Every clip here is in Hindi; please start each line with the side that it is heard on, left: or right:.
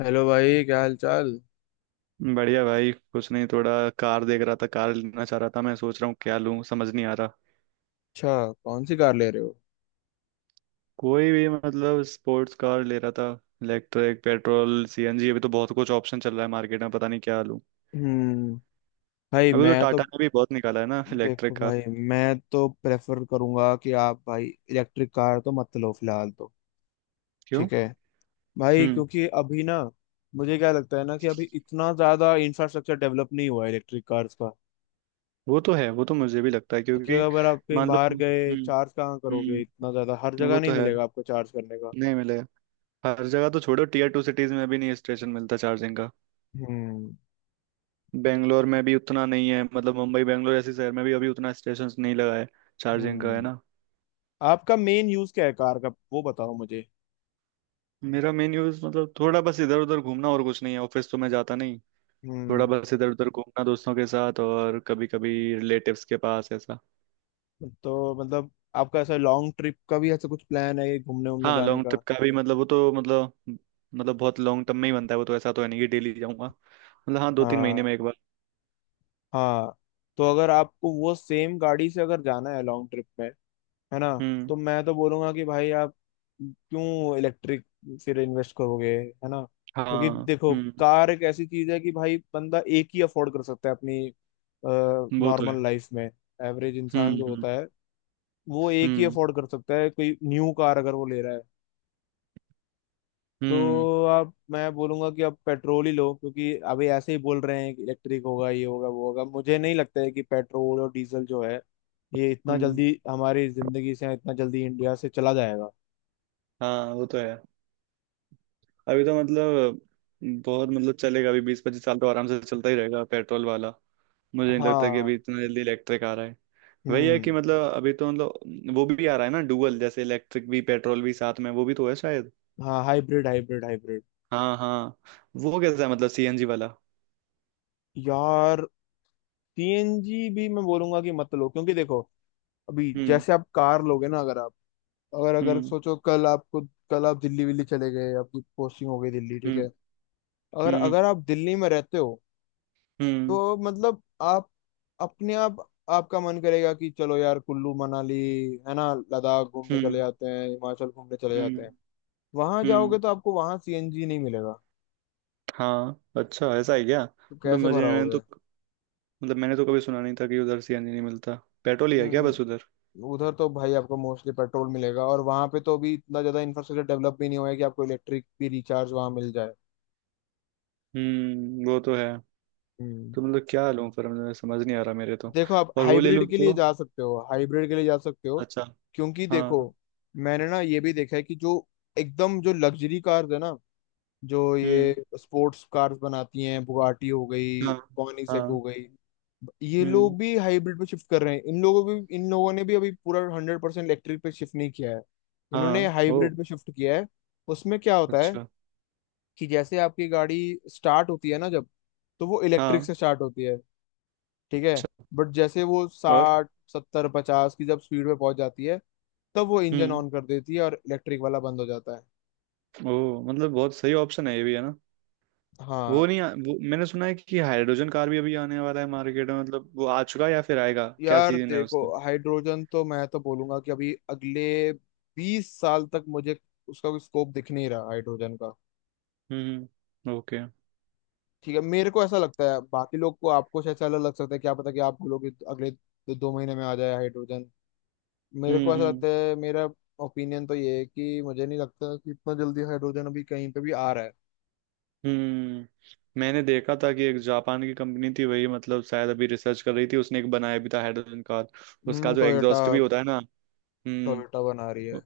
left: हेलो भाई, क्या हाल चाल।
right: बढ़िया भाई। कुछ नहीं, थोड़ा कार देख रहा था, कार लेना चाह रहा था। मैं सोच रहा हूँ क्या लूँ, समझ नहीं आ रहा।
left: अच्छा, कौन सी कार ले रहे हो।
right: कोई भी, मतलब स्पोर्ट्स कार ले रहा था। इलेक्ट्रिक, पेट्रोल, सीएनजी, अभी तो बहुत कुछ ऑप्शन चल रहा है मार्केट में, पता नहीं क्या लूँ।
left: हम्म। भाई
right: अभी तो
left: मैं तो
right: टाटा ने भी बहुत निकाला है ना
left: देखो
right: इलेक्ट्रिक कार।
left: भाई, मैं तो प्रेफर करूंगा कि आप भाई इलेक्ट्रिक कार तो मत लो फिलहाल तो।
right: क्यों?
left: ठीक है। भाई
right: हम्म।
left: क्योंकि अभी ना, मुझे क्या लगता है ना कि अभी इतना ज्यादा इंफ्रास्ट्रक्चर डेवलप नहीं हुआ है इलेक्ट्रिक कार्स का,
right: वो तो है, वो तो मुझे भी लगता है,
left: कि
right: क्योंकि
left: अगर आप कहीं
right: मान लो।
left: बाहर गए,
right: हम्म।
left: चार्ज कहाँ करोगे,
right: हम्म।
left: इतना ज्यादा हर
right: वो
left: जगह नहीं
right: तो है।
left: मिलेगा आपको चार्ज करने का।
right: नहीं मिलेगा। हर जगह तो छोड़ो, टीयर टू सिटीज में भी नहीं स्टेशन मिलता चार्जिंग का।
left: हम्म।
right: बेंगलोर में भी उतना नहीं है, मतलब मुंबई, बेंगलोर, ऐसे शहर में भी अभी उतना स्टेशन नहीं लगा है चार्जिंग का, है
left: हम्म।
right: ना।
left: आपका मेन यूज क्या है कार का, वो बताओ मुझे।
right: मेरा मेन यूज मतलब थोड़ा बस इधर उधर घूमना और कुछ नहीं है, ऑफिस तो मैं जाता नहीं। थोड़ा
left: हम्म।
right: बस इधर उधर घूमना दोस्तों के साथ, और कभी कभी रिलेटिव्स के पास, ऐसा।
left: तो मतलब आपका ऐसा लॉन्ग ट्रिप का भी ऐसा कुछ प्लान है, ये घूमने उमने
right: हाँ
left: जाने
right: लॉन्ग
left: का।
right: ट्रिप का भी मतलब, वो तो मतलब बहुत लॉन्ग टर्म में ही बनता है वो तो। ऐसा तो है नहीं कि डेली जाऊंगा, मतलब हाँ 2-3 महीने
left: हाँ।
right: में एक बार।
left: हाँ। तो अगर आपको वो सेम गाड़ी से अगर जाना है लॉन्ग ट्रिप में, है ना,
right: हम्म।
left: तो मैं तो बोलूंगा कि भाई आप क्यों इलेक्ट्रिक फिर इन्वेस्ट करोगे, है ना। क्योंकि
right: हाँ।
left: देखो,
right: हम्म।
left: कार एक ऐसी चीज है कि भाई बंदा एक ही अफोर्ड कर सकता है अपनी
right: वो तो है।
left: नॉर्मल लाइफ में। एवरेज इंसान
right: हम्म।
left: जो
right: हम्म।
left: होता है वो एक ही
right: हम्म।
left: अफोर्ड कर सकता है, कोई न्यू कार अगर वो ले रहा है।
right: हम्म।
left: तो आप, मैं बोलूंगा कि आप पेट्रोल ही लो, क्योंकि अभी ऐसे ही बोल रहे हैं कि इलेक्ट्रिक होगा, ये होगा, वो होगा। मुझे नहीं लगता है कि पेट्रोल और डीजल जो है, ये इतना
right: हम्म।
left: जल्दी हमारी जिंदगी से, इतना जल्दी इंडिया से चला जाएगा।
right: हाँ वो तो है। अभी तो मतलब बहुत, मतलब चलेगा अभी, 20-25 साल तो आराम से चलता ही रहेगा पेट्रोल वाला। मुझे नहीं लगता कि अभी
left: हाँ।
right: इतना जल्दी इलेक्ट्रिक आ रहा है। वही है कि
left: हम्म।
right: मतलब अभी तो, मतलब वो भी आ रहा है ना डुअल, जैसे इलेक्ट्रिक भी पेट्रोल भी साथ में, वो भी तो है शायद।
left: हाँ, हाइब्रिड हाइब्रिड हाइब्रिड।
right: हाँ हाँ। वो कैसा है मतलब, सीएनजी वाला?
left: यार, सीएनजी भी मैं बोलूंगा कि मत लो, क्योंकि देखो, अभी
right: हम्म।
left: जैसे आप कार लोगे ना, अगर आप, अगर अगर
right: हम्म।
left: सोचो, कल आपको, कल आप दिल्ली विल्ली चले गए, आपकी पोस्टिंग हो गई दिल्ली, ठीक है।
right: हम्म।
left: अगर
right: हम्म।
left: अगर आप दिल्ली में रहते हो,
right: हम्म।
left: तो मतलब आप अपने आप, आपका मन करेगा कि चलो यार कुल्लू मनाली, है ना, लद्दाख घूमने चले
right: हम्म।
left: जाते हैं, हिमाचल घूमने चले
right: हम्म।
left: जाते हैं। वहां
right: हम्म।
left: जाओगे तो आपको वहां सीएनजी नहीं मिलेगा,
right: हाँ अच्छा, ऐसा है क्या?
left: तो
right: मतलब
left: कैसे
right: मुझे, मैंने
left: भराओगे।
right: तो मतलब मैंने तो कभी सुना नहीं था कि उधर सीएनजी नहीं मिलता। पेट्रोल ही है क्या बस
left: हम्म।
right: उधर?
left: उधर तो भाई आपको मोस्टली पेट्रोल मिलेगा, और वहां पे तो अभी इतना ज्यादा इंफ्रास्ट्रक्चर डेवलप भी नहीं हुआ है कि आपको इलेक्ट्रिक भी रिचार्ज वहां मिल जाए।
right: हम्म। वो तो है।
left: हम्म।
right: तो मतलब क्या लूँ फिर, मतलब समझ नहीं आ रहा मेरे तो।
left: देखो, आप
right: और वो ले लूँ
left: हाइब्रिड के लिए
right: तो?
left: जा सकते हो, हाइब्रिड के लिए जा सकते हो,
right: अच्छा।
left: क्योंकि देखो,
right: हाँ।
left: मैंने ना ये भी देखा है कि जो एकदम जो लग्जरी कार्स है ना, जो
right: हम्म।
left: ये स्पोर्ट्स कार्स बनाती हैं, बुगाटी हो गई,
right: हाँ।
left: कॉनिसेक हो
right: हाँ।
left: गई, ये
right: हम्म।
left: लोग भी हाइब्रिड पे शिफ्ट कर रहे हैं। इन लोगों ने भी अभी पूरा 100% इलेक्ट्रिक पे शिफ्ट नहीं किया है। इन्होंने
right: हाँ। ओ।
left: हाइब्रिड पे शिफ्ट किया है। उसमें क्या होता है
right: अच्छा।
left: कि जैसे आपकी गाड़ी स्टार्ट होती है ना जब, तो वो इलेक्ट्रिक
right: हाँ।
left: से स्टार्ट होती है, ठीक है।
right: अच्छा।
left: बट जैसे वो
right: और?
left: 60 70 50 की जब स्पीड पे पहुंच जाती है, तब वो इंजन
right: हम्म।
left: ऑन कर देती है और इलेक्ट्रिक वाला बंद हो जाता है।
right: ओ मतलब बहुत सही ऑप्शन है ये भी, है ना? वो
left: हाँ।
right: नहीं आ, वो मैंने सुना है कि हाइड्रोजन कार भी अभी आने वाला है मार्केट में। मतलब वो आ चुका है या फिर आएगा? क्या
left: यार
right: सीजन है
left: देखो,
right: उसका?
left: हाइड्रोजन तो मैं तो बोलूंगा कि अभी अगले 20 साल तक मुझे उसका कोई स्कोप दिख नहीं रहा, हाइड्रोजन का।
right: हम्म। ओके। Okay।
left: ठीक है, मेरे को ऐसा लगता है, बाकी लोग को, आपको शायद से अलग लग सकता है, क्या पता कि आप बोलोगे तो अगले दो, दो महीने में आ जाए हाइड्रोजन। मेरे
right: हम्म।
left: को ऐसा
right: हम्म।
left: लगता है, मेरा ओपिनियन तो ये है कि मुझे नहीं लगता कि इतना जल्दी हाइड्रोजन अभी कहीं पे भी आ रहा है।
right: हम्म। मैंने देखा था कि एक जापान की कंपनी थी, वही मतलब शायद अभी रिसर्च कर रही थी, उसने एक बनाया भी था हाइड्रोजन कार। उसका
left: हम्म,
right: जो
left: टोयोटा।
right: एग्जॉस्ट भी होता है ना।
left: टोयोटा
right: हम्म।
left: बना रही है।
right: उ-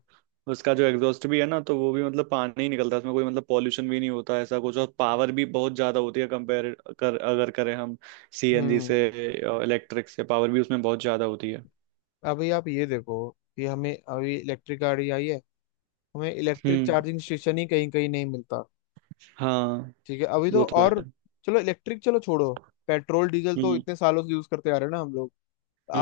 right: उसका जो एग्जॉस्ट भी है ना तो वो भी मतलब पानी ही निकलता है उसमें, कोई मतलब पॉल्यूशन भी नहीं होता ऐसा कुछ, और पावर भी बहुत ज्यादा होती है कंपेयर कर, अगर करें हम सीएनजी से,
left: हम्म।
right: इलेक्ट्रिक से, पावर भी उसमें बहुत ज्यादा होती है।
left: अभी आप ये देखो कि हमें अभी इलेक्ट्रिक गाड़ी आई है, हमें इलेक्ट्रिक
right: हम्म।
left: चार्जिंग स्टेशन ही कहीं कहीं नहीं मिलता।
right: हाँ
left: ठीक है, अभी तो
right: वो तो
left: और
right: है।
left: चलो इलेक्ट्रिक चलो छोड़ो, पेट्रोल डीजल तो
right: हम्म।
left: इतने सालों से यूज करते आ रहे हैं ना हम लोग।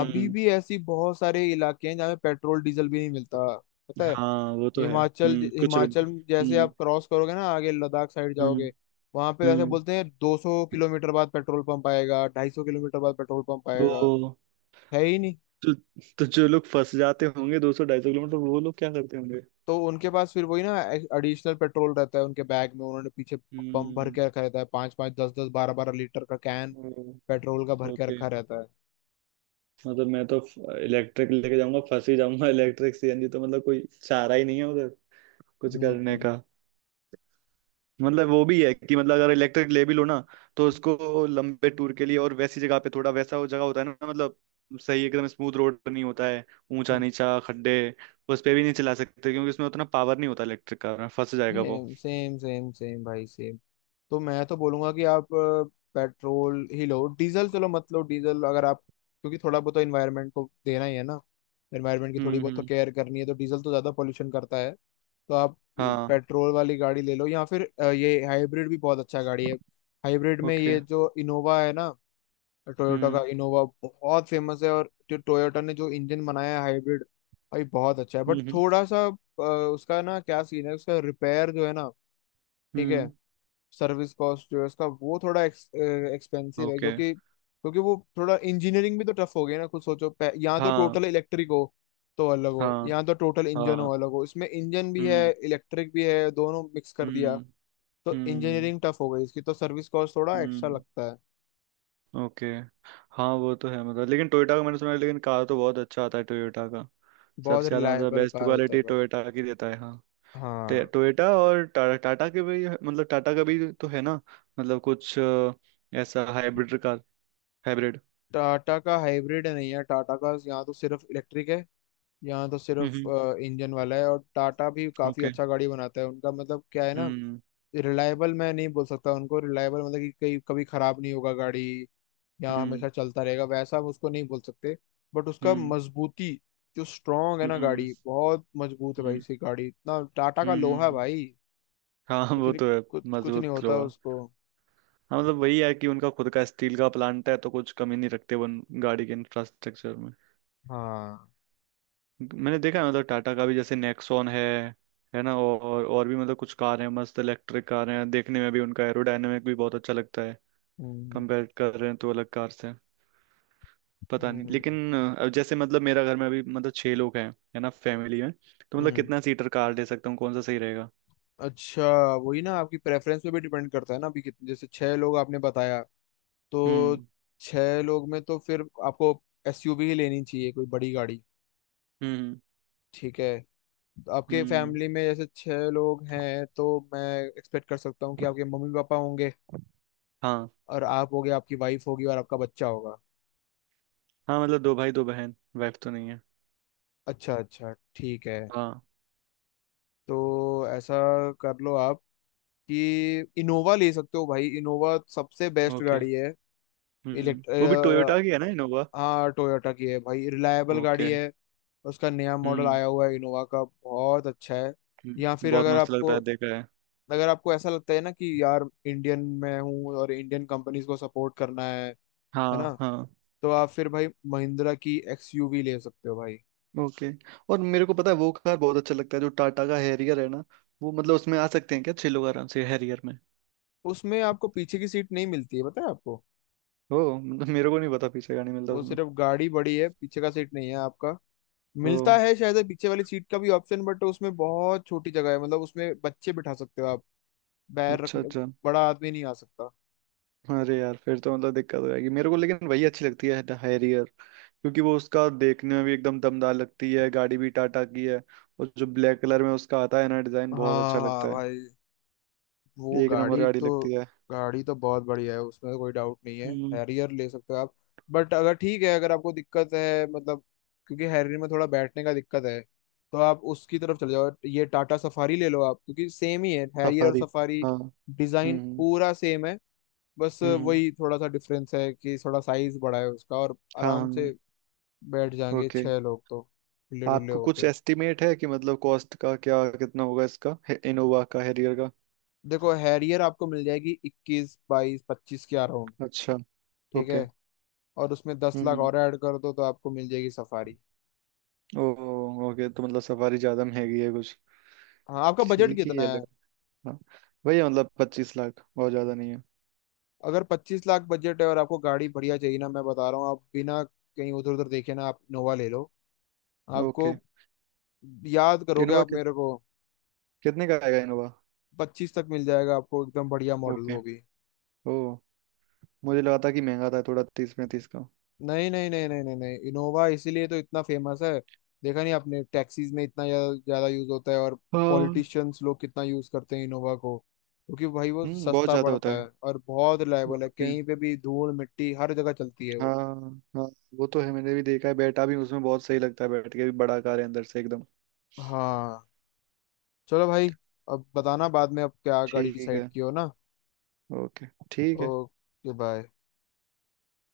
left: अभी भी ऐसी बहुत सारे इलाके हैं जहाँ पे पेट्रोल डीजल भी नहीं मिलता, पता है।
right: हाँ वो तो है।
left: हिमाचल,
right: हम्म।
left: हिमाचल जैसे
right: हम्म।
left: आप क्रॉस करोगे ना, आगे लद्दाख साइड
right: हम्म।
left: जाओगे, वहां पे ऐसे
right: हम्म।
left: बोलते हैं, 200 किलोमीटर बाद पेट्रोल पंप आएगा, 250 किलोमीटर बाद पेट्रोल पंप आएगा,
right: वो
left: है ही नहीं।
right: तो। तो जो लोग फंस जाते होंगे 200-250 किलोमीटर, वो लोग क्या करते होंगे?
left: तो उनके पास फिर वही ना, एडिशनल पेट्रोल रहता है उनके बैग में, उन्होंने पीछे पंप भर
right: हम्म।
left: के रखा रहता है, 5, 5, 10, 10, 12, 12 लीटर का कैन, पेट्रोल का भर के
right: ओके।
left: रखा रहता है।
right: मतलब मैं तो इलेक्ट्रिक लेके जाऊंगा फंस ही जाऊंगा इलेक्ट्रिक, सीएनजी तो मतलब कोई चारा ही नहीं है उधर कुछ करने
left: हम्म।
right: का। मतलब वो भी है कि मतलब अगर इलेक्ट्रिक ले भी लो ना, तो उसको लंबे टूर के लिए और वैसी जगह पे, थोड़ा वैसा वो जगह होता है ना मतलब, सही एकदम स्मूथ रोड नहीं होता है, ऊंचा नीचा खड्डे, उस पे भी नहीं चला सकते क्योंकि उसमें उतना पावर नहीं होता इलेक्ट्रिक का, फंस जाएगा वो।
left: सेम सेम सेम सेम भाई सेम। तो मैं तो बोलूंगा कि आप, पेट्रोल ही लो, डीजल चलो मत लो डीजल, अगर आप, क्योंकि थोड़ा बहुत तो इन्वायरमेंट को देना ही है ना, एनवायरनमेंट की थोड़ी
right: हम्म।
left: बहुत तो
right: हम्म।
left: केयर करनी है, तो डीजल तो ज्यादा पोल्यूशन करता है। तो आप
right: हाँ।
left: पेट्रोल वाली गाड़ी ले लो, या फिर ये हाइब्रिड भी बहुत अच्छा गाड़ी है। हाइब्रिड में
right: ओके।
left: ये जो इनोवा है ना, टोयोटा का
right: हम्म।
left: इनोवा बहुत फेमस है, और जो टोयोटा ने जो इंजन बनाया है हाइब्रिड, भाई बहुत अच्छा है। बट
right: हम्म।
left: थोड़ा सा उसका ना क्या सीन है, उसका रिपेयर जो है ना, ठीक
right: हम्म।
left: है,
right: हम्म।
left: सर्विस कॉस्ट जो है उसका, वो थोड़ा एक्सपेंसिव है,
right: ओके।
left: क्योंकि क्योंकि वो थोड़ा इंजीनियरिंग भी तो टफ हो गई ना, कुछ सोचो, यहाँ तो
right: हाँ।
left: टोटल इलेक्ट्रिक हो तो अलग हो,
right: हाँ।
left: यहाँ तो टोटल इंजन हो
right: हाँ।
left: अलग हो, इसमें इंजन भी है,
right: हम्म।
left: इलेक्ट्रिक भी है, दोनों मिक्स कर दिया।
right: हम्म।
left: तो
right: हम्म।
left: इंजीनियरिंग टफ हो गई इसकी, तो सर्विस कॉस्ट थोड़ा एक्स्ट्रा
right: हम्म।
left: लगता है।
right: ओके। हाँ वो तो है, मतलब, लेकिन टोयोटा का मैंने सुना है लेकिन, कार तो बहुत अच्छा आता है टोयोटा का।
left: बहुत
right: सबसे ज़्यादा मतलब
left: रिलायबल
right: बेस्ट
left: कार होता है
right: क्वालिटी
left: भाई।
right: टोयोटा की देता है, हाँ।
left: हाँ।
right: टोयोटा और टाटा, टाटा के भी मतलब टाटा का भी तो है ना, मतलब कुछ ऐसा हाइब्रिड कार, हाइब्रिड।
left: टाटा का हाइब्रिड नहीं है, टाटा का यहाँ तो सिर्फ इलेक्ट्रिक है, यहाँ तो
right: हम्म।
left: सिर्फ
right: हम्म।
left: इंजन वाला है। और टाटा भी काफी
right: ओके।
left: अच्छा गाड़ी बनाता है, उनका मतलब क्या है ना,
right: हम्म।
left: रिलायबल मैं नहीं बोल सकता उनको, रिलायबल मतलब कि कहीं कभी खराब नहीं होगा गाड़ी या
right: हम्म।
left: हमेशा चलता रहेगा, वैसा हम उसको नहीं बोल सकते। बट उसका
right: हम्म।
left: मजबूती जो स्ट्रांग है ना,
right: हम्म।
left: गाड़ी बहुत मजबूत है भाई,
right: हम्म।
left: इसकी गाड़ी, इतना टाटा का लोहा है
right: हम्म,
left: भाई,
right: हाँ
left: कुछ
right: वो
left: नहीं,
right: तो है।
left: कुछ कुछ नहीं
right: मजबूत
left: होता
right: लोहा।
left: उसको।
right: हाँ मतलब वही है कि उनका खुद का स्टील का प्लांट है, तो कुछ कमी नहीं रखते वो उन गाड़ी के इंफ्रास्ट्रक्चर में।
left: हाँ।
right: मैंने देखा है मतलब टाटा का भी, जैसे नेक्सॉन है ना, और भी मतलब कुछ कार हैं, मस्त इलेक्ट्रिक कार हैं, देखने में भी उनका एरोडायनेमिक भी बहुत अच्छा लगता है
left: हम्म।
right: कंपेयर कर रहे हैं तो अलग कार से। पता नहीं,
left: हम्म।
right: लेकिन जैसे मतलब मेरा घर में अभी मतलब छह लोग हैं, है ना फैमिली में, तो मतलब
left: हम्म।
right: कितना सीटर कार ले सकता हूँ, कौन सा सही रहेगा?
left: अच्छा, वही ना, आपकी प्रेफरेंस पे भी डिपेंड करता है ना, अभी कितने, जैसे छह लोग आपने बताया, तो
right: हम्म।
left: छह लोग में तो फिर आपको एसयूवी ही लेनी चाहिए, कोई बड़ी गाड़ी।
right: हम्म।
left: ठीक है, तो आपके
right: हम्म।
left: फैमिली में जैसे छह लोग हैं, तो मैं एक्सपेक्ट कर सकता हूँ कि आपके मम्मी पापा होंगे,
right: हाँ।
left: और आप होगे, आपकी वाइफ होगी, और आपका बच्चा होगा।
right: हाँ मतलब दो भाई दो बहन, वाइफ तो नहीं है।
left: अच्छा, अच्छा, ठीक है।
right: हाँ।
left: तो ऐसा कर लो आप कि इनोवा ले सकते हो भाई, इनोवा सबसे बेस्ट
right: ओके।
left: गाड़ी है। इलेक्ट
right: वो भी टोयोटा की है ना इनोवा?
left: हाँ, टोयोटा की है भाई, रिलायबल गाड़ी
right: ओके।
left: है। उसका नया मॉडल
right: हम्म।
left: आया हुआ है इनोवा का, बहुत अच्छा है। या फिर
right: बहुत
left: अगर
right: मस्त लगता
left: आपको,
right: है, देखा है।
left: अगर आपको ऐसा लगता है ना कि यार इंडियन में हूँ और इंडियन कंपनीज को सपोर्ट करना है
right: हाँ
left: ना,
right: हाँ।
left: तो आप फिर भाई महिंद्रा की एक्सयूवी ले सकते हो भाई।
right: ओके। और मेरे को पता है वो कार बहुत अच्छा लगता है जो टाटा का हैरियर है ना, वो। मतलब उसमें आ सकते हैं क्या छह लोग आराम से हैरियर में?
left: उसमें आपको पीछे की सीट नहीं मिलती है, पता है आपको।
right: ओ मतलब मेरे को नहीं पता पीछे गाड़ी मिलता
left: वो
right: उसमें।
left: सिर्फ गाड़ी बड़ी है, पीछे का सीट नहीं है आपका।
right: ओ
left: मिलता है शायद पीछे वाली सीट का भी ऑप्शन, बट उसमें बहुत छोटी जगह है, मतलब उसमें बच्चे बिठा सकते हो आप पैर
right: अच्छा,
left: रखने,
right: अच्छा।
left: बड़ा आदमी नहीं आ सकता।
right: अरे यार, फिर तो मतलब दिक्कत हो जाएगी मेरे को, लेकिन वही अच्छी लगती है हैरियर, क्योंकि वो उसका देखने में भी एकदम दमदार लगती है, गाड़ी भी टाटा की है, और जो ब्लैक कलर में उसका आता है ना, डिजाइन बहुत
left: हाँ,
right: अच्छा
left: हाँ,
right: लगता है।
left: भाई, वो
right: एक नंबर
left: गाड़ी
right: गाड़ी
left: तो,
right: लगती
left: गाड़ी तो बहुत बढ़िया है, उसमें तो कोई डाउट नहीं है।
right: है।
left: हैरियर ले सकते हो आप, बट अगर, ठीक है, अगर आपको दिक्कत है, मतलब क्योंकि हैरियर में थोड़ा बैठने का दिक्कत है, तो आप उसकी तरफ चले जाओ, ये टाटा सफारी ले लो आप, क्योंकि सेम ही है हैरियर और
right: सफारी।
left: सफारी,
right: हाँ।
left: डिजाइन
right: हम्म।
left: पूरा सेम है। बस
right: हम्म।
left: वही थोड़ा सा डिफरेंस है कि थोड़ा साइज बड़ा है उसका, और
right: हाँ।
left: आराम से
right: हाँ।
left: बैठ जाएंगे
right: ओके।
left: छह लोग तो, खुले डुल्ले
right: आपको कुछ
left: होके।
right: एस्टिमेट है कि मतलब कॉस्ट का क्या कितना होगा इसका, इनोवा का, हैरियर का?
left: देखो, हैरियर आपको मिल जाएगी 21, 22, 25 के अराउंड,
right: अच्छा।
left: ठीक है,
right: ओके।
left: और उसमें 10 लाख
right: हम्म।
left: और ऐड कर दो तो आपको मिल जाएगी सफारी।
right: ओ। ओके तो मतलब सफारी ज्यादा महंगी है कुछ।
left: हाँ, आपका बजट
right: ठीक ही
left: कितना
right: है
left: है।
right: लग हाँ वही है, मतलब 25 लाख और ज्यादा नहीं है।
left: अगर 25 लाख बजट है और आपको गाड़ी बढ़िया चाहिए ना, मैं बता रहा हूँ, आप बिना कहीं उधर उधर देखे ना, आप इनोवा ले लो। आपको,
right: ओके।
left: याद करोगे
right: इनोवा
left: आप
right: कि,
left: मेरे को।
right: कितने का आएगा इनोवा?
left: 25 तक मिल जाएगा आपको एकदम बढ़िया मॉडल
right: ओके।
left: वो भी।
right: ओ। मुझे लगा था कि महंगा था थोड़ा, 30-35 का।
left: नहीं नहीं नहीं नहीं नहीं नहीं, इनोवा इसीलिए तो इतना फेमस है। देखा नहीं आपने, टैक्सीज में इतना ज्यादा यूज होता है, और
right: हाँ।
left: पॉलिटिशियंस लोग कितना यूज करते हैं इनोवा को, क्योंकि भाई वो
right: हम्म, बहुत
left: सस्ता
right: ज्यादा होता
left: पड़ता है
right: है।
left: और बहुत रिलायबल है,
right: ओके।
left: कहीं पे भी धूल मिट्टी हर जगह चलती है वो।
right: हाँ। हाँ वो तो है, मैंने भी देखा है, बैठा भी उसमें, बहुत सही लगता है बैठ के भी, बड़ा कार है अंदर से एकदम।
left: हाँ। चलो भाई, अब बताना बाद में, अब क्या गाड़ी
right: ठीक
left: डिसाइड
right: है।
left: की हो ना।
right: ओके ठीक है।
left: Okay bye.